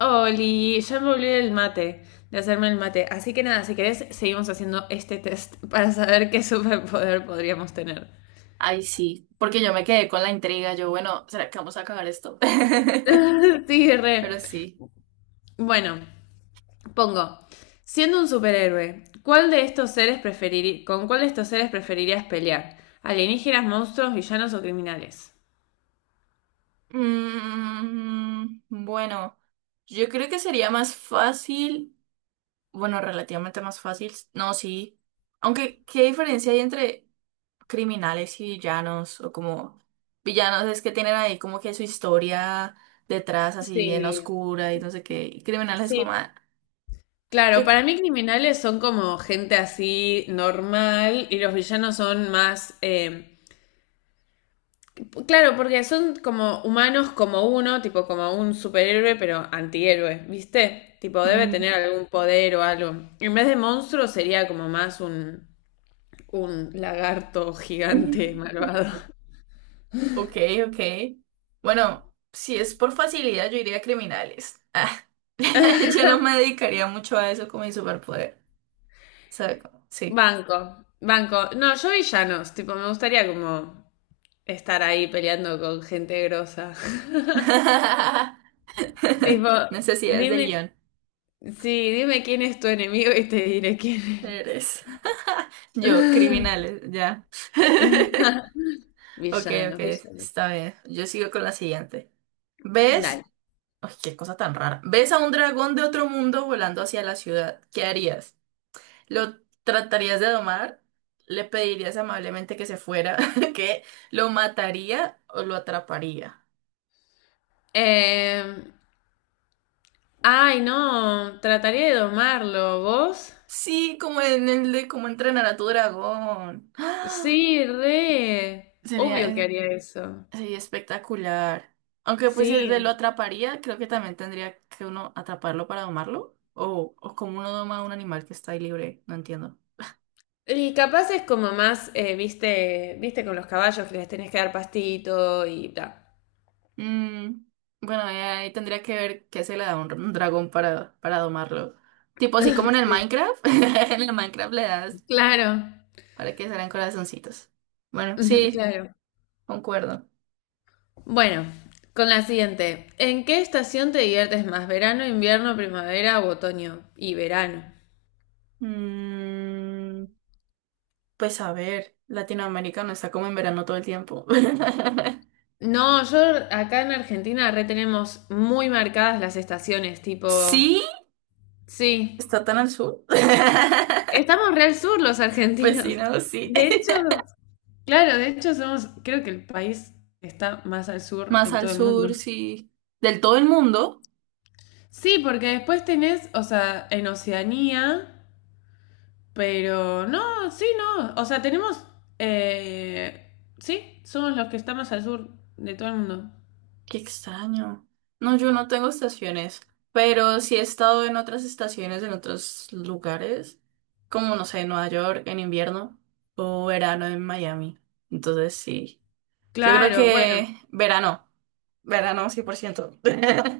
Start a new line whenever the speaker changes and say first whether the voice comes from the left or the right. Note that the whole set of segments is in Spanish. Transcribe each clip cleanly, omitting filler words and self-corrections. left: Oli, ya me olvidé el mate, de hacerme el mate. Así que nada, si querés, seguimos haciendo este test para saber qué superpoder podríamos tener.
right: Ay, sí, porque yo me quedé con la intriga. Yo, bueno, ¿será que vamos a acabar esto?
left: Sí, re.
right: Pero sí.
left: Bueno, pongo. Siendo un superhéroe, ¿cuál de estos seres preferiri- ¿Con cuál de estos seres preferirías pelear? ¿Alienígenas, monstruos, villanos o criminales?
right: Bueno, yo creo que sería más fácil, bueno, relativamente más fácil. No, sí. Aunque, ¿qué diferencia hay entre criminales y villanos? O como villanos es que tienen ahí como que su historia detrás así bien
left: Sí,
right: oscura y no sé qué. Y criminales es
left: sí.
right: como... ah, yo...
left: Claro, para mí criminales son como gente así normal y los villanos son más. Claro, porque son como humanos como uno, tipo como un superhéroe, pero antihéroe, ¿viste? Tipo, debe tener algún poder o algo. En vez de monstruo sería como más un lagarto
right: Mm.
left: gigante malvado.
right: Ok, ok. Bueno, si es por facilidad, yo iría a criminales. Ah, yo no me dedicaría mucho a eso como mi superpoder. ¿Sabe cómo? Sí.
left: Banco, banco. No, yo villanos, tipo, me gustaría como estar ahí peleando con gente grosa. Tipo,
right: Necesidades de
left: dime,
right: guión.
left: sí, dime quién es tu enemigo y te diré quién
right: Eres. Yo,
left: eres.
right: criminales, ya. Ok, ok,
left: Villanos, villanos.
right: está bien. Yo sigo con la siguiente. ¿Ves?
left: Dale.
right: Ay, qué cosa tan rara. ¿Ves a un dragón de otro mundo volando hacia la ciudad? ¿Qué harías? Lo tratarías de domar, le pedirías amablemente que se fuera, que lo mataría o lo atraparía.
left: Eh, ay, no, trataría de domarlo. ¿Vos?
right: Sí, como en el de cómo entrenar a tu dragón. ¡Ah!
left: Sí, re.
right: Sería,
left: Obvio que
right: eh,
left: haría eso.
right: sería espectacular. Aunque pues si el
left: Sí.
right: de lo atraparía, creo que también tendría que uno atraparlo para domarlo. O como uno doma a un animal que está ahí libre, no entiendo.
left: Y capaz es como más, viste con los caballos que les tenés que dar pastito y bla.
right: Mm, bueno, ahí tendría que ver qué se le da a un dragón para domarlo. Tipo así como en el
left: Sí.
right: Minecraft. En el Minecraft le das
left: Claro,
right: para que salgan corazoncitos. Bueno, sí,
left: claro.
right: concuerdo.
left: Bueno, con la siguiente. ¿En qué estación te diviertes más? ¿Verano, invierno, primavera o otoño? Y verano.
right: Mm, pues a ver, Latinoamérica no está como en verano todo el tiempo.
left: No, yo acá en Argentina re tenemos muy marcadas las estaciones, tipo.
right: Sí,
left: Sí,
right: está tan al sur.
left: estamos re al sur los
right: Pues sí,
left: argentinos.
right: no, sí.
left: De hecho, claro, de hecho somos, creo que el país que está más al sur
right: Más
left: en
right: al
left: todo el mundo.
right: sur, sí. Del todo el mundo.
left: Sí, porque después tenés, o sea, en Oceanía, pero no, sí, no, o sea, tenemos, sí, somos los que estamos al sur de todo el mundo.
right: Qué extraño. No, yo no tengo estaciones, pero sí he estado en otras estaciones, en otros lugares, como no sé, en Nueva York en invierno o verano en Miami. Entonces sí, yo creo
left: Claro, bueno,
right: que verano, verano 100%.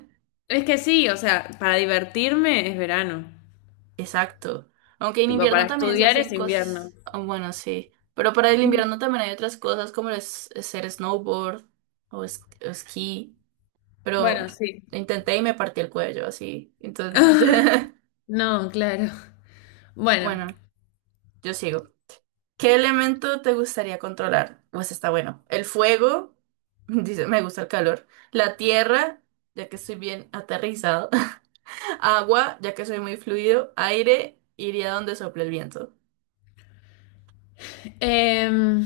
left: es que sí, o sea, para divertirme es verano,
right: Exacto. Aunque en
left: tipo,
right: invierno
left: para
right: también se
left: estudiar
right: hacen
left: es invierno.
right: cosas, ah, bueno, sí, pero para el invierno también hay otras cosas como es hacer snowboard o esquí. Pero
left: Bueno, sí.
right: intenté y me partí el cuello, así, entonces no.
left: No, claro. Bueno,
right: Bueno, yo sigo. ¿Qué elemento te gustaría controlar? Pues está bueno. El fuego, dice, me gusta el calor. La tierra, ya que estoy bien aterrizado. Agua, ya que soy muy fluido. Aire, iría donde sople el viento.
left: em,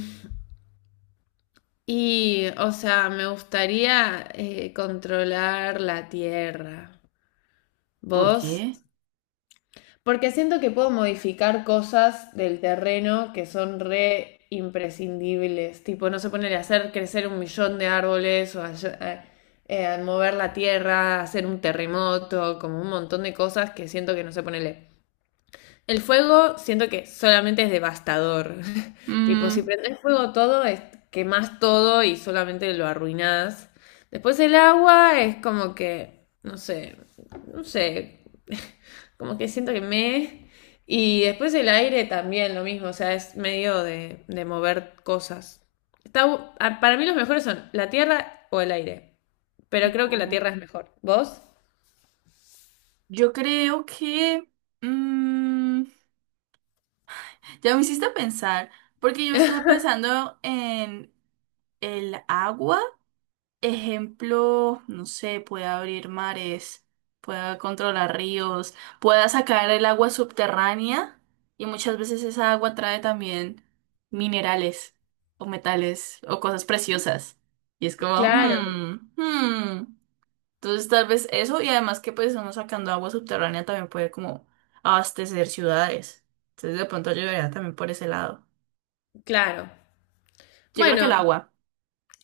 left: y o sea, me gustaría controlar la tierra.
right: ¿Por
left: ¿Vos?
right: qué?
left: Porque siento que puedo modificar cosas del terreno que son re imprescindibles. Tipo, no se poner a hacer crecer un millón de árboles o a- a mover la tierra, hacer un terremoto, como un montón de cosas que siento que no se ponele. El fuego siento que solamente es devastador. Tipo, si
right: Mm,
left: prendés fuego todo, quemás todo y solamente lo arruinás. Después el agua es como que, no sé, no sé, como que siento que me... Y después el aire también lo mismo, o sea, es medio de mover cosas. Para mí los mejores son la tierra o el aire, pero creo que la
right: Mm.
left: tierra es mejor. ¿Vos?
right: Yo creo que... mm, ya me hiciste pensar, porque yo estaba pensando en el agua. Ejemplo, no sé, pueda abrir mares, pueda controlar ríos, pueda sacar el agua subterránea y muchas veces esa agua trae también minerales o metales o cosas preciosas. Y es como,
left: Claro,
right: hmm, hmm. Entonces tal vez eso y además que pues uno sacando agua subterránea también puede como abastecer ciudades. Entonces de pronto ayudaría también por ese lado.
left: claro.
right: Yo creo que el
left: Bueno,
right: agua.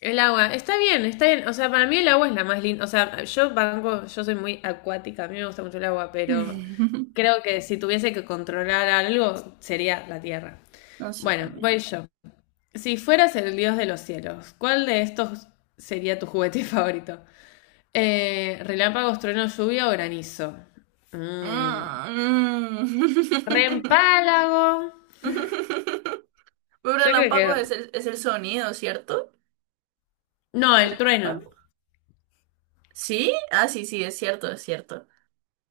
left: el agua, está bien, está bien. O sea, para mí el agua es la más linda. O sea, yo banco, yo soy muy acuática, a mí me gusta mucho el agua, pero creo que si tuviese que controlar algo, sería la tierra.
right: No sé
left: Bueno,
right: también.
left: voy yo. Si fueras el dios de los cielos, ¿cuál de estos sería tu juguete favorito? Relámpagos, trueno, lluvia o granizo. Mm.
right: Ah, mm.
left: Reempálago.
right: Un
left: Yo creo
right: relámpago
left: que...
right: es el sonido, ¿cierto?
left: No, el trueno.
right: Relámpago. ¿Sí? Ah, sí, sí, es cierto, es cierto.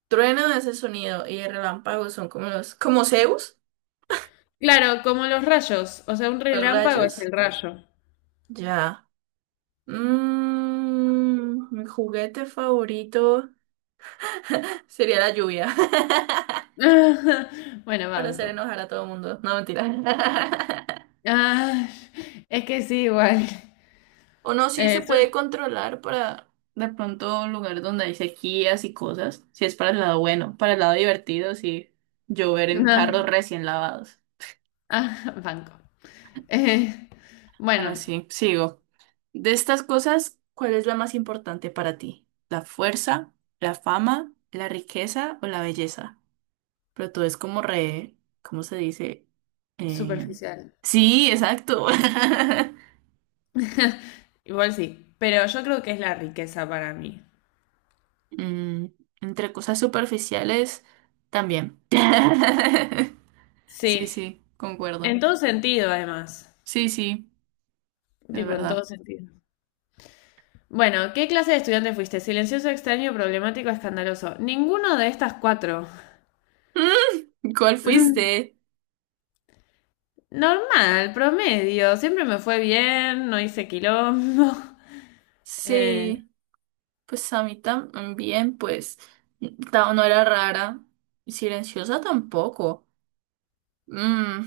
right: Trueno es el sonido y el relámpago son como los, como Zeus,
left: Claro, como los rayos. O sea, un
right: los
left: relámpago es
right: rayos.
left: el rayo.
right: Ya. Mi juguete favorito sería la lluvia.
left: Ajá. Bueno,
right: Para hacer
left: banco.
right: enojar a todo el mundo. No, mentira.
left: Ah, es que sí, igual.
right: O no, sí se
left: Eh, sol-
right: puede controlar para de pronto un lugar donde hay sequías y cosas. Si es para el lado bueno, para el lado divertido, sí. Llover en
left: no.
right: carros recién lavados.
left: Ah, banco. Eh,
right: Bueno,
left: bueno,
right: sí, sigo. De estas cosas, ¿cuál es la más importante para ti? ¿La fuerza, la fama, la riqueza o la belleza? Pero tú es como re, ¿cómo se dice? Eh,
left: superficial.
right: Sí, exacto.
left: Igual sí, pero yo creo que es la riqueza para mí.
right: Mm, Entre cosas superficiales también. Sí,
left: Sí,
right: sí, concuerdo.
left: en todo sentido, además.
right: Sí, sí, es
left: Tipo, en
right: verdad.
left: todo sentido. Bueno, ¿qué clase de estudiante fuiste? Silencioso, extraño, problemático, escandaloso. Ninguno de estas cuatro.
right: ¿Cuál
left: Mm,
right: fuiste?
left: Normal, promedio. Siempre me fue bien, no hice quilombo.
right: Sí, pues a mí también, pues no era rara. Y Silenciosa tampoco. Mm,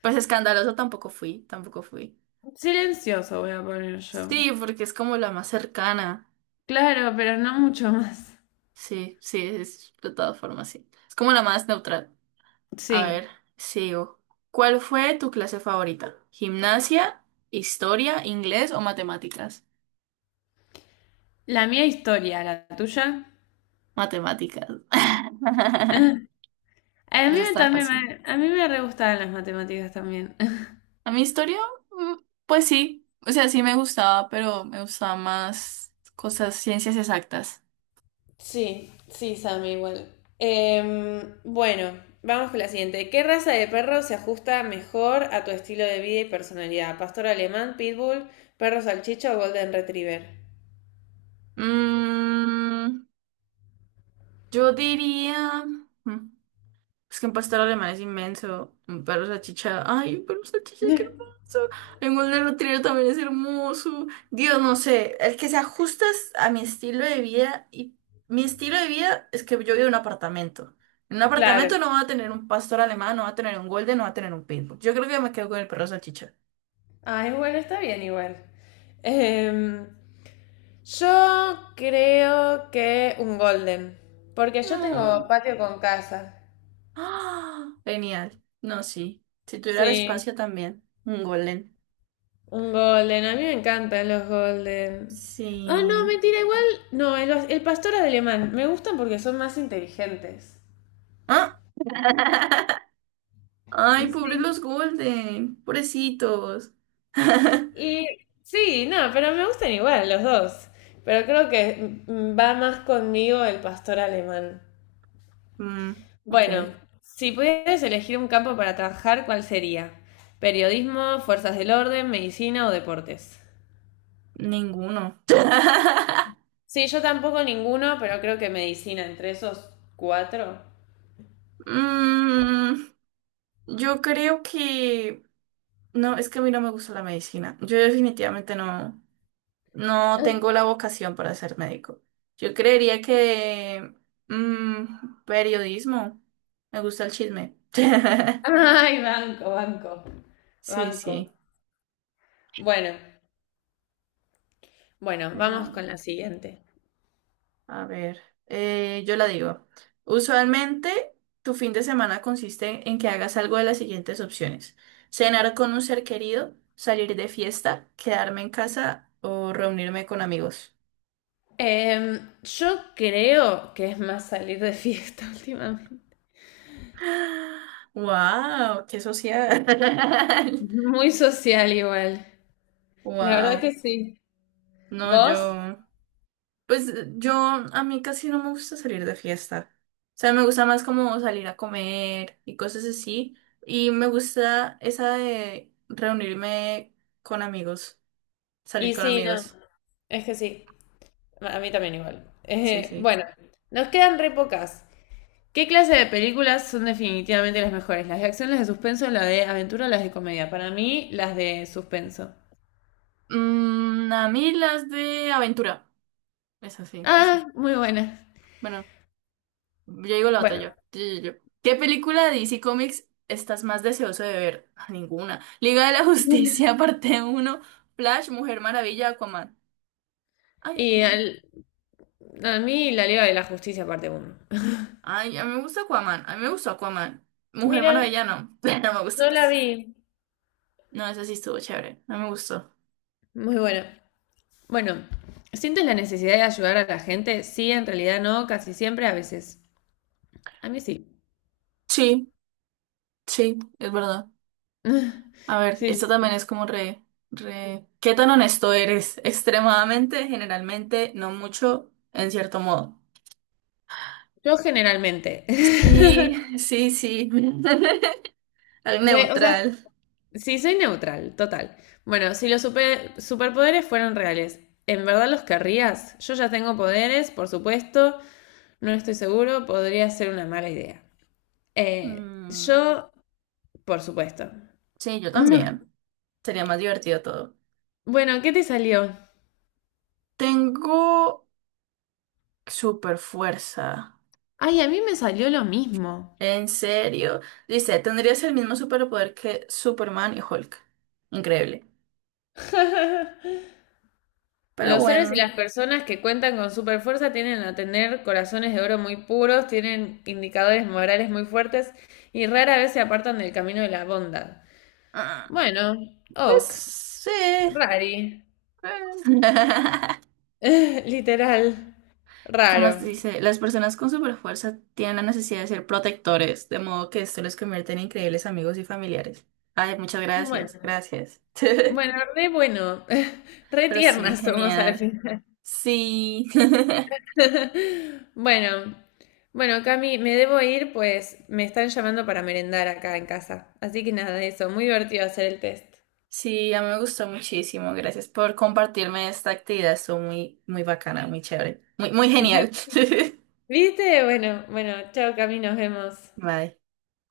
right: pues escandalosa tampoco fui, tampoco fui.
left: Silencioso voy a poner yo.
right: Sí, porque es como la más cercana.
left: Claro, pero no mucho más.
right: Sí, sí, es de todas formas, sí. Es como la más neutral. A ver,
left: Sí.
right: sigo. ¿Cuál fue tu clase favorita? ¿Gimnasia, historia, inglés o matemáticas?
left: La mía historia, la tuya.
right: Matemáticas.
left: Ah, A mí
right: Eso
left: me-
right: estaba
left: también
right: fácil.
left: me, a mí me re gustaban las matemáticas también.
right: A mi historia, mm, pues sí. O sea, sí me gustaba, pero me gustaba más cosas, ciencias exactas.
left: Sí, sí, Sammy, igual. Bueno, vamos con la siguiente. ¿Qué raza de perro se ajusta mejor a tu estilo de vida y personalidad? ¿Pastor alemán, pitbull, perro salchicha o golden retriever?
right: Mm, yo diría. mm, Es que un pastor alemán es inmenso. Un perro salchicha. Ay, un perro salchicha, qué hermoso. Un golden retriever también es hermoso. Dios, no sé. El que se ajusta es a mi estilo de vida. Y mi estilo de vida es que yo vivo en un apartamento. En un apartamento
left: Claro.
right: no va a tener un pastor alemán, no va a tener un golden, no va a tener un pitbull. Yo creo que me quedo con el perro salchicha.
left: Ay, bueno, está bien igual. Em, yo creo que un golden, porque yo tengo
right: Mm.
left: patio con casa.
right: ¡Ah! Genial. No, sí. Si tuviera el
left: Sí,
right: espacio también. Un golden.
left: un golden. A mí me encantan los golden. Ah, no,
right: Sí.
left: mentira, igual. No, el pastor alemán. Me gustan porque son más inteligentes.
right: ¿Ah? Ay, pobres
left: Sí.
right: los Golden, pobrecitos.
left: Y sí, no, pero me gustan igual los dos. Pero creo que va más conmigo el pastor alemán.
right: Ok,
left: Bueno, si pudieras elegir un campo para trabajar, ¿cuál sería? ¿Periodismo, fuerzas del orden, medicina o deportes?
right: ninguno.
left: Sí, yo tampoco ninguno, pero creo que medicina entre esos cuatro.
right: Mm, yo creo que... No, es que a mí no me gusta la medicina. Yo definitivamente no, no tengo la vocación para ser médico. Yo creería que... periodismo. Me gusta el chisme.
left: Ay, banco, banco,
right: Sí,
left: banco.
right: sí.
left: Bueno, bueno, vamos con la siguiente.
right: A ver, yo la digo. Usualmente, tu fin de semana consiste en que hagas algo de las siguientes opciones. Cenar con un ser querido, salir de fiesta, quedarme en casa o reunirme con amigos.
left: Yo creo que es más salir de fiesta últimamente.
right: ¡Wow! ¡Qué social!
left: Muy social igual. La verdad
right: ¡Wow!
left: que sí.
right: No,
left: ¿Vos?
right: yo. Pues yo, a mí casi no me gusta salir de fiesta. O sea, me gusta más como salir a comer y cosas así. Y me gusta esa de reunirme con amigos, salir
left: Y
right: con
left: sí, no.
right: amigos.
left: Es que sí. A mí también igual.
right: Sí,
left: Eh,
right: sí.
left: bueno, nos quedan re pocas. ¿Qué clase de películas son definitivamente las mejores? ¿Las de acción, las de suspenso, las de aventura o las de comedia? Para mí, las de suspenso.
right: A mí las de aventura. Es así.
left: Ah, muy buenas.
right: Bueno, yo digo la otra
left: Bueno,
right: yo. Yo, yo, yo. ¿Qué película de DC Comics estás más deseoso de ver? Ah, ninguna. Liga de la Justicia, parte uno, Flash, Mujer Maravilla, Aquaman. Ay,
left: y
right: Aquaman.
left: al- a mí La Liga de la Justicia parte uno.
right: Ay, a mí me gusta Aquaman. A mí me gustó Aquaman. Mujer
left: Mira,
right: Maravilla no. No me gustó
left: no la
right: casi.
left: vi.
right: No, ese sí estuvo chévere. No me gustó.
left: Muy buena. Bueno, ¿sientes la necesidad de ayudar a la gente? Sí, en realidad no, casi siempre, a veces. A mí sí.
right: Sí, sí, es verdad. A ver,
left: Sí,
right: esto
left: sí,
right: también
left: sí.
right: es como re... ¿Qué tan honesto eres? Extremadamente, generalmente, no mucho, en cierto modo.
left: Yo generalmente.
right: Y sí, sí. Al
left: O sea,
right: neutral.
left: sí, soy neutral, total. Bueno, si los superpoderes fueran reales, ¿en verdad los querrías? Yo ya tengo poderes, por supuesto, no estoy seguro, podría ser una mala idea. Eh,
right: Mm,
left: yo, por supuesto.
right: sí, yo
left: No.
right: también. Sería más divertido todo.
left: Bueno, ¿qué te salió?
right: Tengo super fuerza.
left: Ay, a mí me salió lo mismo.
right: En serio. Dice, tendrías el mismo superpoder que Superman y Hulk. Increíble. Pero
left: Los héroes y
right: bueno.
left: las personas que cuentan con superfuerza tienden a tener corazones de oro muy puros, tienen indicadores morales muy fuertes y rara vez se apartan del camino de la bondad.
right: ah,
left: Bueno,
right: Pues
left: ok.
right: sí.
left: Rari. Literal.
right: ¿Qué más
left: Raro.
right: dice? Las personas con superfuerza tienen la necesidad de ser protectores, de modo que esto les convierte en increíbles amigos y familiares. Ay, muchas gracias,
left: Bueno,
right: gracias.
left: bueno, re bueno. Re
right: Pero sí,
left: tiernas somos al
right: genial.
left: final.
right: Sí.
left: Bueno, bueno, Cami, me debo ir, pues me están llamando para merendar acá en casa. Así que nada, eso, muy divertido hacer el test.
right: Sí, a mí me gustó muchísimo. Gracias por compartirme esta actividad. Estuvo muy, muy bacana, muy chévere, muy, muy genial.
left: ¿Viste? Bueno, bueno, chao, Cami, nos vemos.
right: Bye.